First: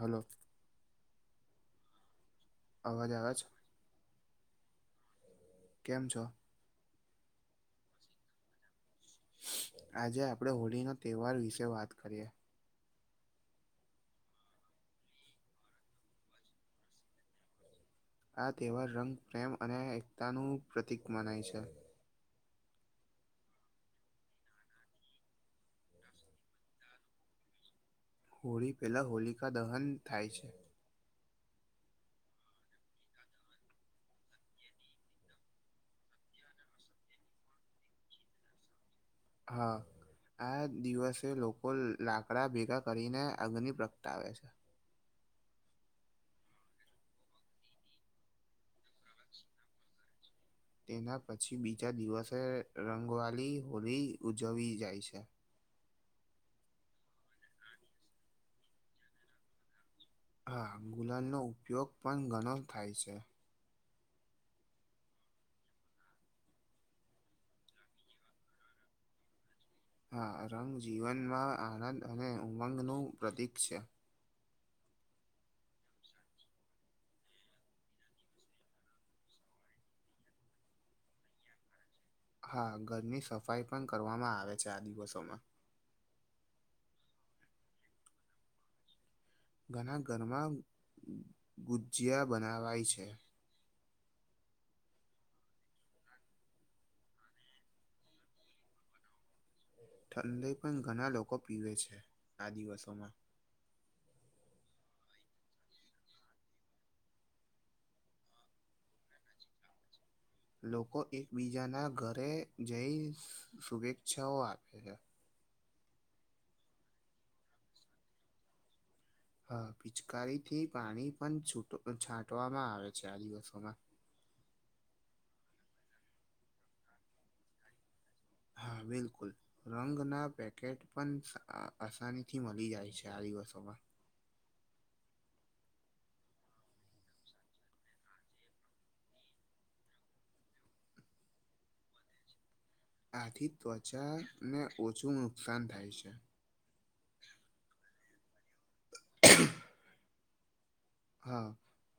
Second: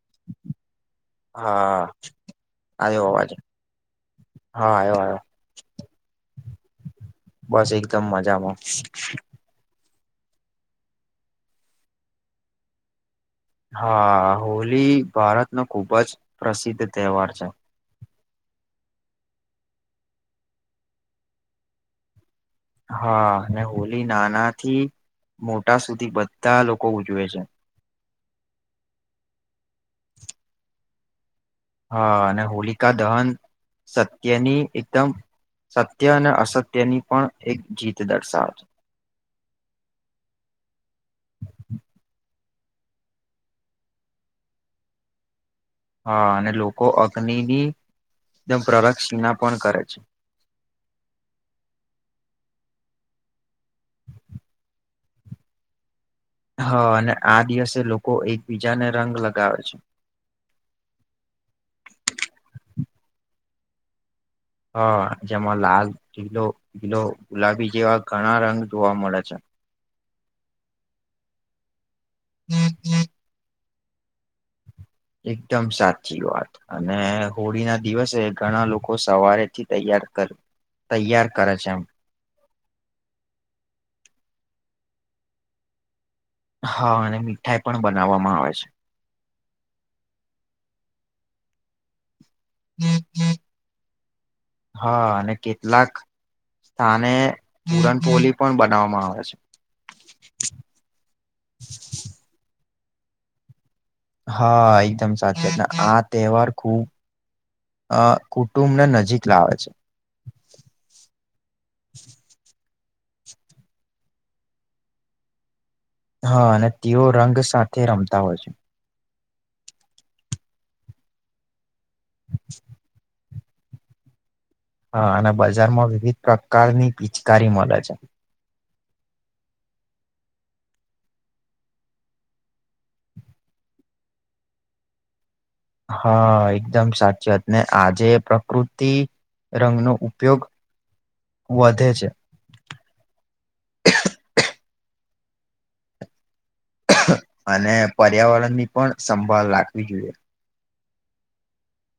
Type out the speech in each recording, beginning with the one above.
Hello હા, આયો આવે અવાજ છે હા, આયો-આયો કેમ છો? બસ એકદમ મજામાં આજે આપડે હોળી નો તહેવાર વિશે વાત કરીએ. હા, હોલી ભારતનો ખુબ જ પ્રસિદ્ધ તહેવાર છે. આ તહેવાર રંગ, પ્રેમ અને એકતાનું પ્રતિક મનાય છે. હા, હોલી નાના થી મોટા સુધી બધા લોકો ઉજવે છે. હોળી પહેલાં હોલિકા દહન થાય છે. હા.. અને હોલિકા દહન સત્યની એકદમ સત્ય અને અસત્યની પણ એક જીત દર્શાવે છે. હા. આ દિવસે લોકો લાકડા ભેગા કરીને અગ્નિ પ્રગટાવે છે. હા અને લોકો અગ્નિની ની, પ્રદક્ષિણા પણ કરે છે. તેના પછી બીજા દિવસે રંગવાલી હોલી ઉજવી જાય છે. હા અને આ દિવસે લોકો એકબીજાને રંગ લગાવે છે. હા, ગુલાલ નો ઉપયોગ પણ ઘણો થાય સે. હ, જેમાં લાલ, લીલો, પિલો, ગુલાબી જેવા ઘણા રંગ જોવા મળે છે. હા, રંગ જીવનમાં આનંદ અને ઉમંગનું પ્રતીક છે. એકદમ સાચી વાત. અને હોળી ના દિવસે ઘણા લોકો સવારે થી તૈયાર કરે તૈયાર કરે છે આમ હા, ઘરની સફાઈ પણ કરવામાં આવે છે આ દિવસોમાં હા અને મીઠાઈ પણ બનાવવામાં આવે છે. ઘણા ઘરમાં ગુજિયા બનાવાય છે. હા અને કેટલાક સ્થાને પુરણપોલી પણ બનાવવામાં આવે છે. ઠંડાઇ પણ ઘણા લોકો પીવે છે આ દિવસોમાં હા, એકદમ સાચત, આ તહેવાર ખુબ અ, કુટુંબને નજીક લાવે છે. લોકો એકબીજાના ઘરે જઈ શુભેચ્છાઓ આપે છે. હા અને તેઓ રંગ સાથે રમતા હોય છે. હા, પિચકારી થી પાણી પણ છૂટો, છાંટવામાં આવે છે, આ દિવસોમાં હા અને બજાર માં વિવિધ પ્રકારની પિચકારી મલે છે. હા, બિલકુલ રંગના પેકેટ પણ આસાની થી મળી જાય છે આ દિવસોમાં હા, એકદમ સાચી વાત ને આજે પ્રકૃતિ રંગનો ઉપયોગ, વધે છે. આથી ત્વચાને ઓછું નુકસાન થાય છે. અને પર્યાવરણ ની પણ સંભાળ રાખવી જોઈએ. હા,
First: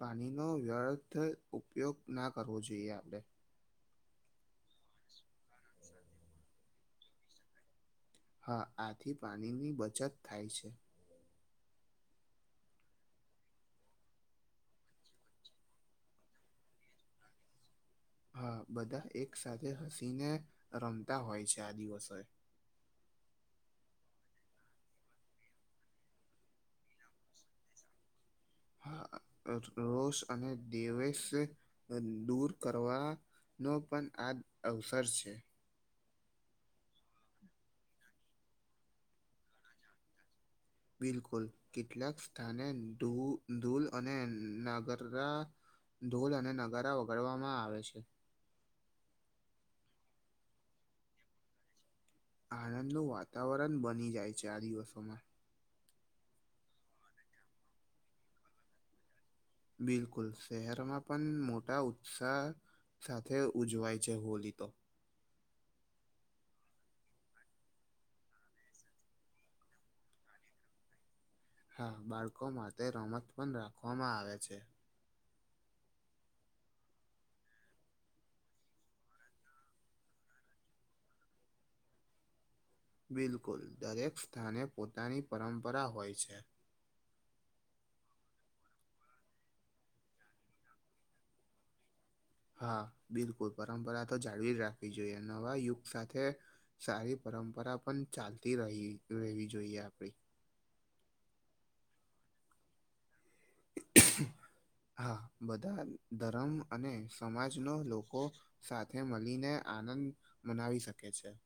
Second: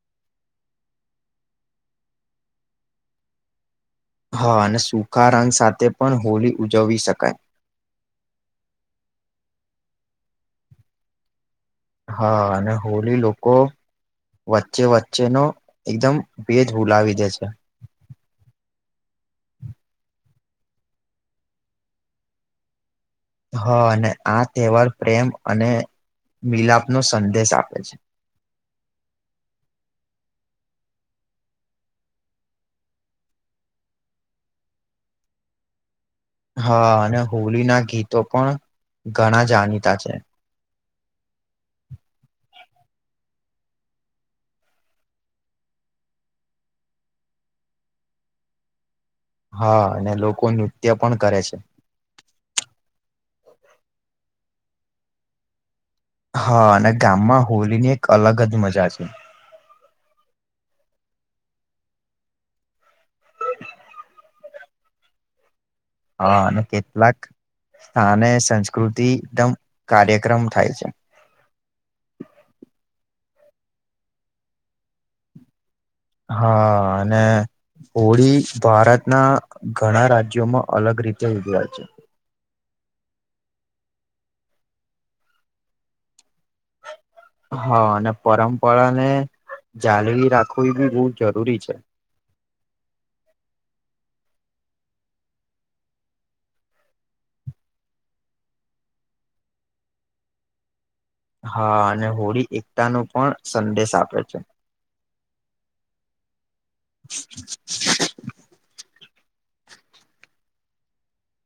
પાણીનો વ્યર્થ ઉપયોગ ના કરવો જોઈએ આપણે. હા અને સુખા રંગ સાથે પણ હોળી ઉજવી શકાય. હા આથી પાણીની બચત થાય છે. હા અને હોલી લોકો વચ્ચે-વચ્ચેનો એકદમ ભેદ હૂલાવી દે છે. હા, બધા એક સાથે હસી ને રમતા હોય છે આ દિવસો એ. હા અને આ તહેવાર પ્રેમ અને મિલાપ નો સંદેશ આપે છે. રોષ અને દવેસ દૂર કરવા નો પણ આ અવસર છે. હા અને હોલી ના ગીતો પણ ઘણા જાણીતા છે. બિલકુલ કેટલાક સ્થાને ધૂ ધૂલ અને નાગર ધૂલ અને નગારા વગાડવામાં આવે છે. હા અને લોકો નૃત્ય પણ કરે છે. આનંદનું વાતાવરણ બની જાય ચાર દિવસોમાં. હા અને ગામમાં હોલી ની એક અલગ જ મજા છે. બિલકુલ શહેરમાં પણ મોટા ઉત્સાહ સાથે ઉજવાય છે હોલી તો. હા અને કેટલાક સ્થાને સંસ્કૃતિ એકદમ કાર્યક્રમ થાય છે. હા બાળકો માટે રમત પણ રાખવામાં આવે છે. હા અને હોળી ભારતના ઘણા રાજ્યોમાં અલગ રીતે ઉજવાય છે. બિલકુલ દરેક સ્થાને પોતાની પરંપરા હોય છે. હા અને પરંપરા ને જાળવી રાખવી એ બી બહુ જરૂરી છે. હા બિલકુલ પરંપરા તો જાળવી જ રાખવી જોઈએ નવા યુગ સાથે સારી પરંપરા પણ ચાલતી રહી રહેવી જોઈએ આપડી. હા અને હોળી એકતા નો પણ સંદેશ આપે છે. હા બધા ધર્મ અને સમાજનો લોકો સાથે મળીને આનંદ મનાવી શકે છે.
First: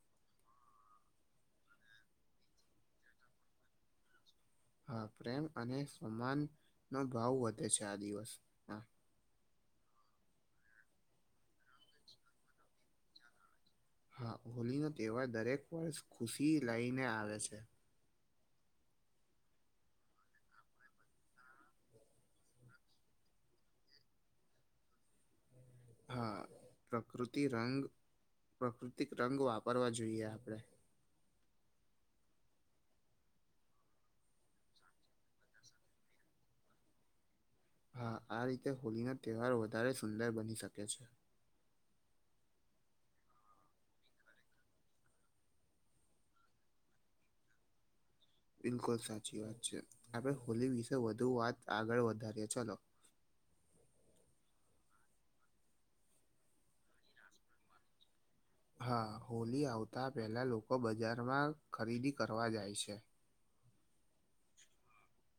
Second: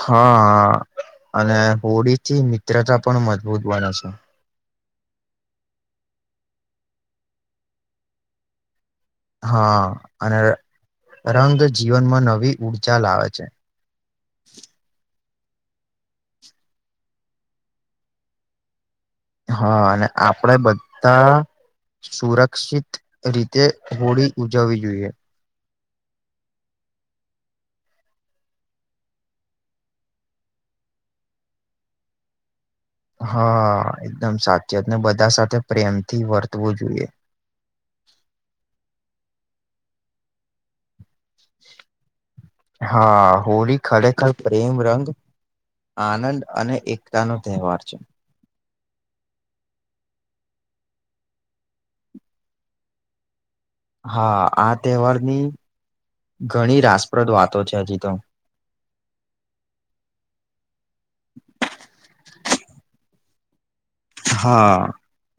હા હા અને હોળી થી મિત્રતા પણ મજબૂત બને છે. હા પ્રેમ અને સમાન નો ભાવ વધે છે આ દિવસ. હા હા અને રંગ જીવનમાં નવી ઉઊર્જા લાવે છે. હા હોલી નો તહેવાર દરેક વર્ષ ખુશી લઈને આવે છે. હા અને આપડે બધા સુરક્ષિત રીતે હોળી ઉજવવી જોઈએ. હા પ્રકૃતિ રંગ પ્રાકૃતિક રંગ વાપરવા જોઈએ આપણેે. હા એકદમ સાચીત ને બધા સાથે પ્રેમ થી વર્તવું જોઈએ. હા આ રીતે હોળીનો તહેવાર વધારે સુંદર બની શકે છે. હા હોળી ખડે ખડ પ્રેમ રંગ આનંદ અને એકતા નો તહેવાર છે. બિલકુલ સાચી વાત છે આપડે હોલી વિશે વધુ વાત આગળ વધારીએ ચલો. હા આ તહેવારની ઘણી રાસપ્રદ વાતો છે હજી તો. હા હોલી આવતા પહેલા લોકો બજારમાં ખરીદી કરવા જાય છે. હા,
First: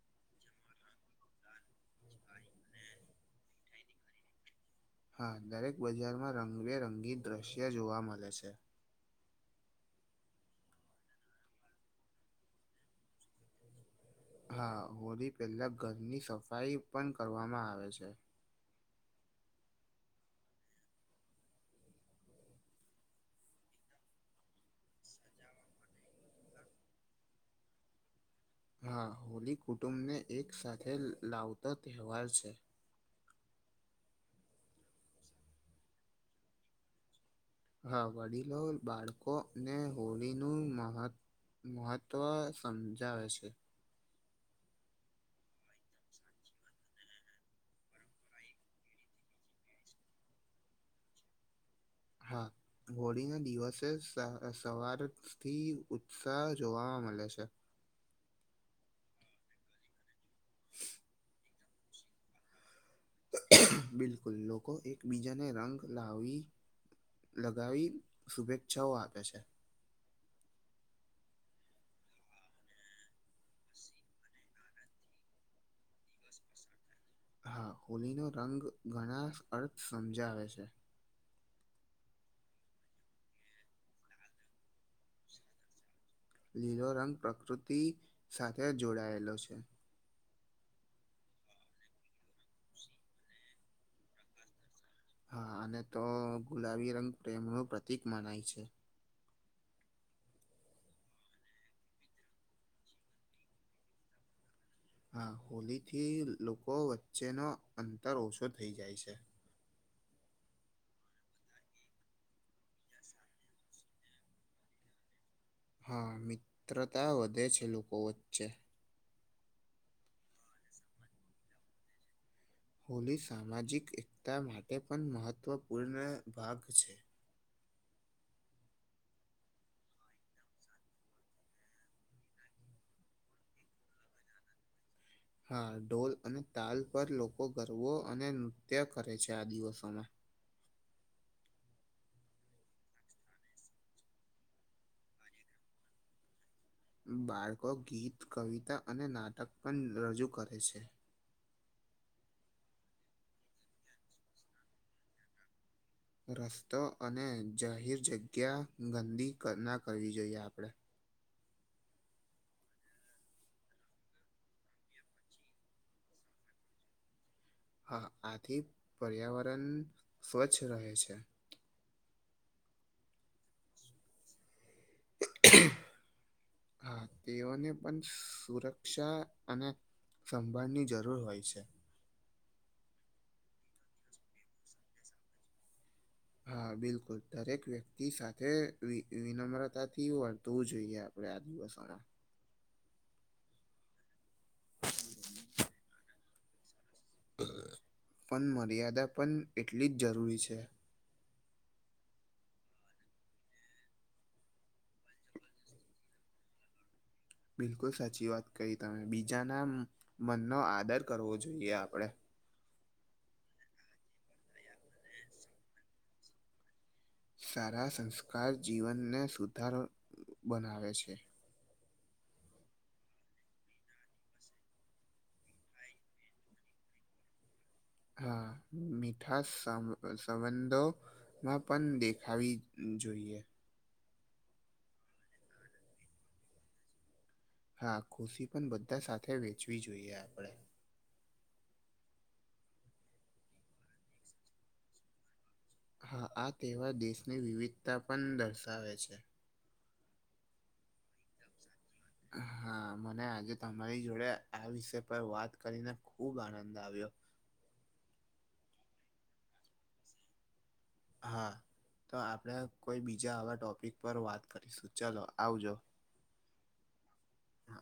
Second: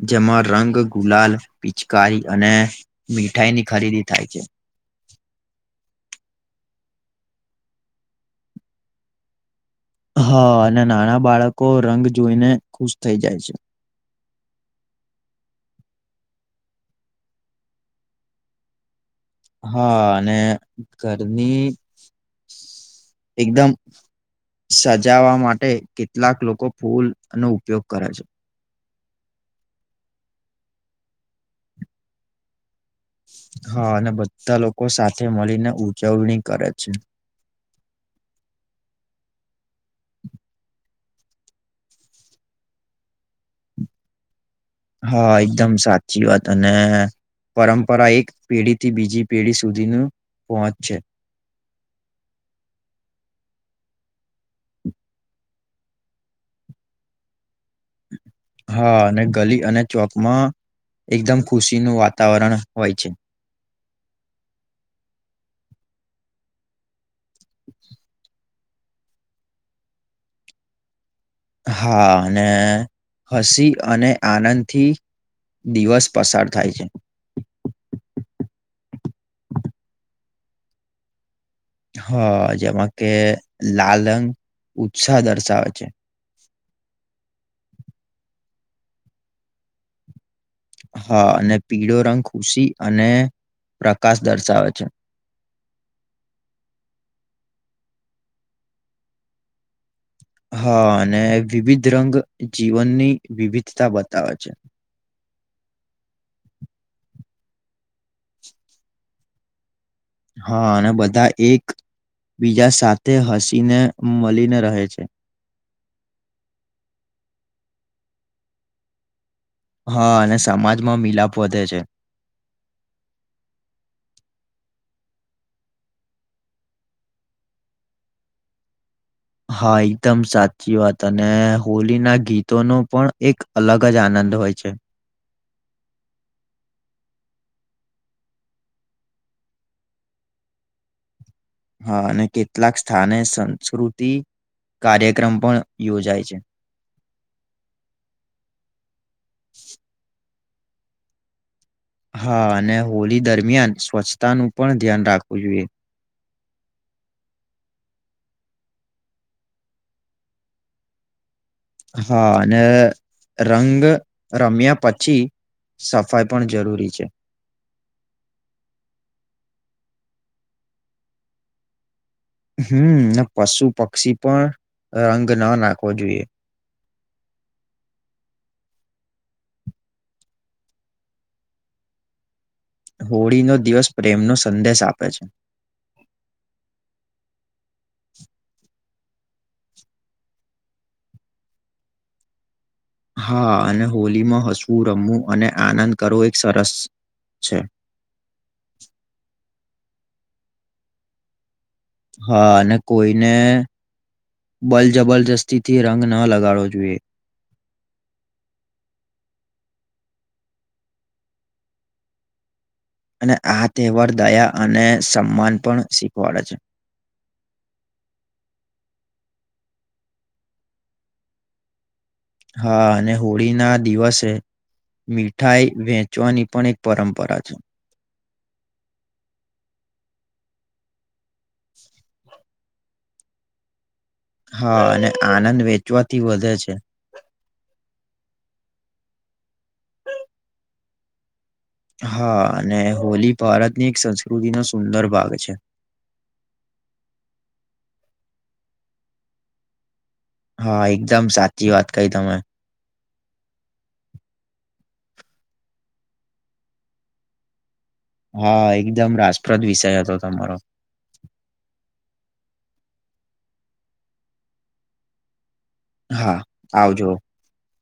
જેમાં રંગ ગુલાલ પિચકારી અને મીઠાઈ ની ખરીદી થાય છે. હા દરેક બજારમાં રંગબેરંગી દ્રશ્ય જોવા મળે છે. હા અને નાના બાળકો રંગ જોઈને ખુશ થઈ જાય છે. હા હોળી પહેલા ઘરની સફાઈ પણ કરવામાં આવે છે. હા અને ઘરની એકદમ સજાવા માટે કેટલાક લોકો ફૂલ નો ઉપયોગ કરે છે. હા હોલી કુટુંબને એક સાથે લાવતો તહેવાર છે. હા અને બધા લોકો સાથે મળીને ઉજવણી કરે છે. હા વડીલો, બાળકોને અને હોળીનું મહત્વ મહત્વ સમજાવે છે. હા એકદમ સાચી વાત અને પરંપરા એક પેઢી થી બીજી પેઢી સુધીનું પહોંચ છે. હા. હોળી ના દિવસે સ સવાર થી ઉત્સાહ જોવાવા મળે છે. હા અને ગલી અને ચોક માં એકદમ ખુશીનું વાતાવરણ હોય છે. બિલકુલ લોકો એકબીજાને રંગ લાવી લગાવી શુભેચ્છાઓ આપે છે. હા અને હસી અને આનંદથી દિવસ પસાર થાય છે. હા હોલીનો રંગ ઘણા અર્થ સમજાવે છે. હ જેમાં કે લાલં રંગ ઉત્સાહ દર્શાવે છે. લીલો રંગ પ્રકૃતિ સાથે જોડાયેલો છે. હા અને પીળો રંગ ખુશી અને પ્રકાશ દર્શાવે છે. હા અને તો ગુલાબી રંગ પ્રેમનું પ્રતિક મનાય છે. હા અને વિવિધ રંગ જીવનની વિવિધતા બતાવે છે. હા હોલી થી લોકો વચ્ચેનો અંતર ઓછો થઈ જાય છે. હા અને બધા એક બીજા સાથે હસી ને મળીને રહે છે. હા મિત્રતા વધે છે લોકો વચ્ચે. હા અને સમાજમાં મિલાપ વધે છે. હોલી સામાજિક એકતા માટે પણ મહત્વપૂર્ણ ભાગ છે. હા એકદમ સાચી વાત અને હોલી ના ગીતોનો પણ એક અલગ જ આનંદ હોય છે. હા ઢોલ અને તાલ પર લોકો ગરબો અને નૃત્ય કરે છે આ દિવસોમાં. હા અને કેટલાક સ્થાને સંસ્કૃતિ કાર્યક્રમ પણ યોજાય છે. બાળકો ગીત કવિતા અને નાટક પણ રજૂ કરે છે. હા અને હોળી દરમિયાન સ્વચ્છતાનું પણ ધ્યાન રાખવું જોઈએ. રસ્તો અને જાહેર જગ્યા ગંદી કર ના કરવી જોઈએ આપડે. હા અને રંગ રમ્યા પછી સફાઈ પણ જરૂરી છે. હા આથી પર્યાવરણ સ્વચ્છ રહે છે. હમ્મ પશુ-પક્ષી પણ રંગ ના નાખવો જોઈએ. હા તેઓને પણ સુરક્ષા અને સંભાળની જરૂર હોય છે. હોળીનો દિવસ પ્રેમનો સંદેશ આપે છે. હા બિલકુલ દરેક વ્યક્તિ સાથે વિ વિનમ્રતાથી વર્તવું જોઈએ આપ હવે આ દિવસ હારા. હા અને હોલીમાં હસવું રમવું અને આનંદ કરવો એક સરસ છે. પણ મર્યાદા પણ એટલી જ જરૂરી છે. હા, અને કોઈને બલ જબરજસ્તી થી રંગ ના લગાડવો જોઈએ. બિલકુલ, સાચી વાત કહી તમે, બીજાના મનનો આદર કરવો જોઈએ આપણે. અને આ તહેવાર દયા અને સન્માન પણ શીખવાડે છે. સારા સંસ્કાર જીવનને સુધાર બનાવે છે. હા, અને હોળી ના દિવસે મીઠાઈ વેચવાની પણ પરંપરા છે. હા, મીઠા સા સંબંધો માં પણ દેખાવી જોઈએ. હા અને આનંદ વેચવાથી વધે છે. હા, ખુશી પણ બધા સાથે વેચવી જોઈએ આપણેે. હા, અને હોલી ભારતની એક સંસ્કૃતિ નો સુંદર ભાગ છે. હા, આ તહેવાર દેશની વિવિધતા પણ દર્શાવે છે. હા, એકદમ સાચી વાત કઈ તમે. હા, મને આજે તમારી જોડે આ વિષય પર વાત કરીને ખુબ આનંદ આવ્યો. હા, એકદમ રસપ્રદ વિષય હતો તમારો. હા, તો આપણે કોઈ બીજા આવા ટોપિક પર વાત કરીશું ચાલો આવજો. હા, આવજો. હા.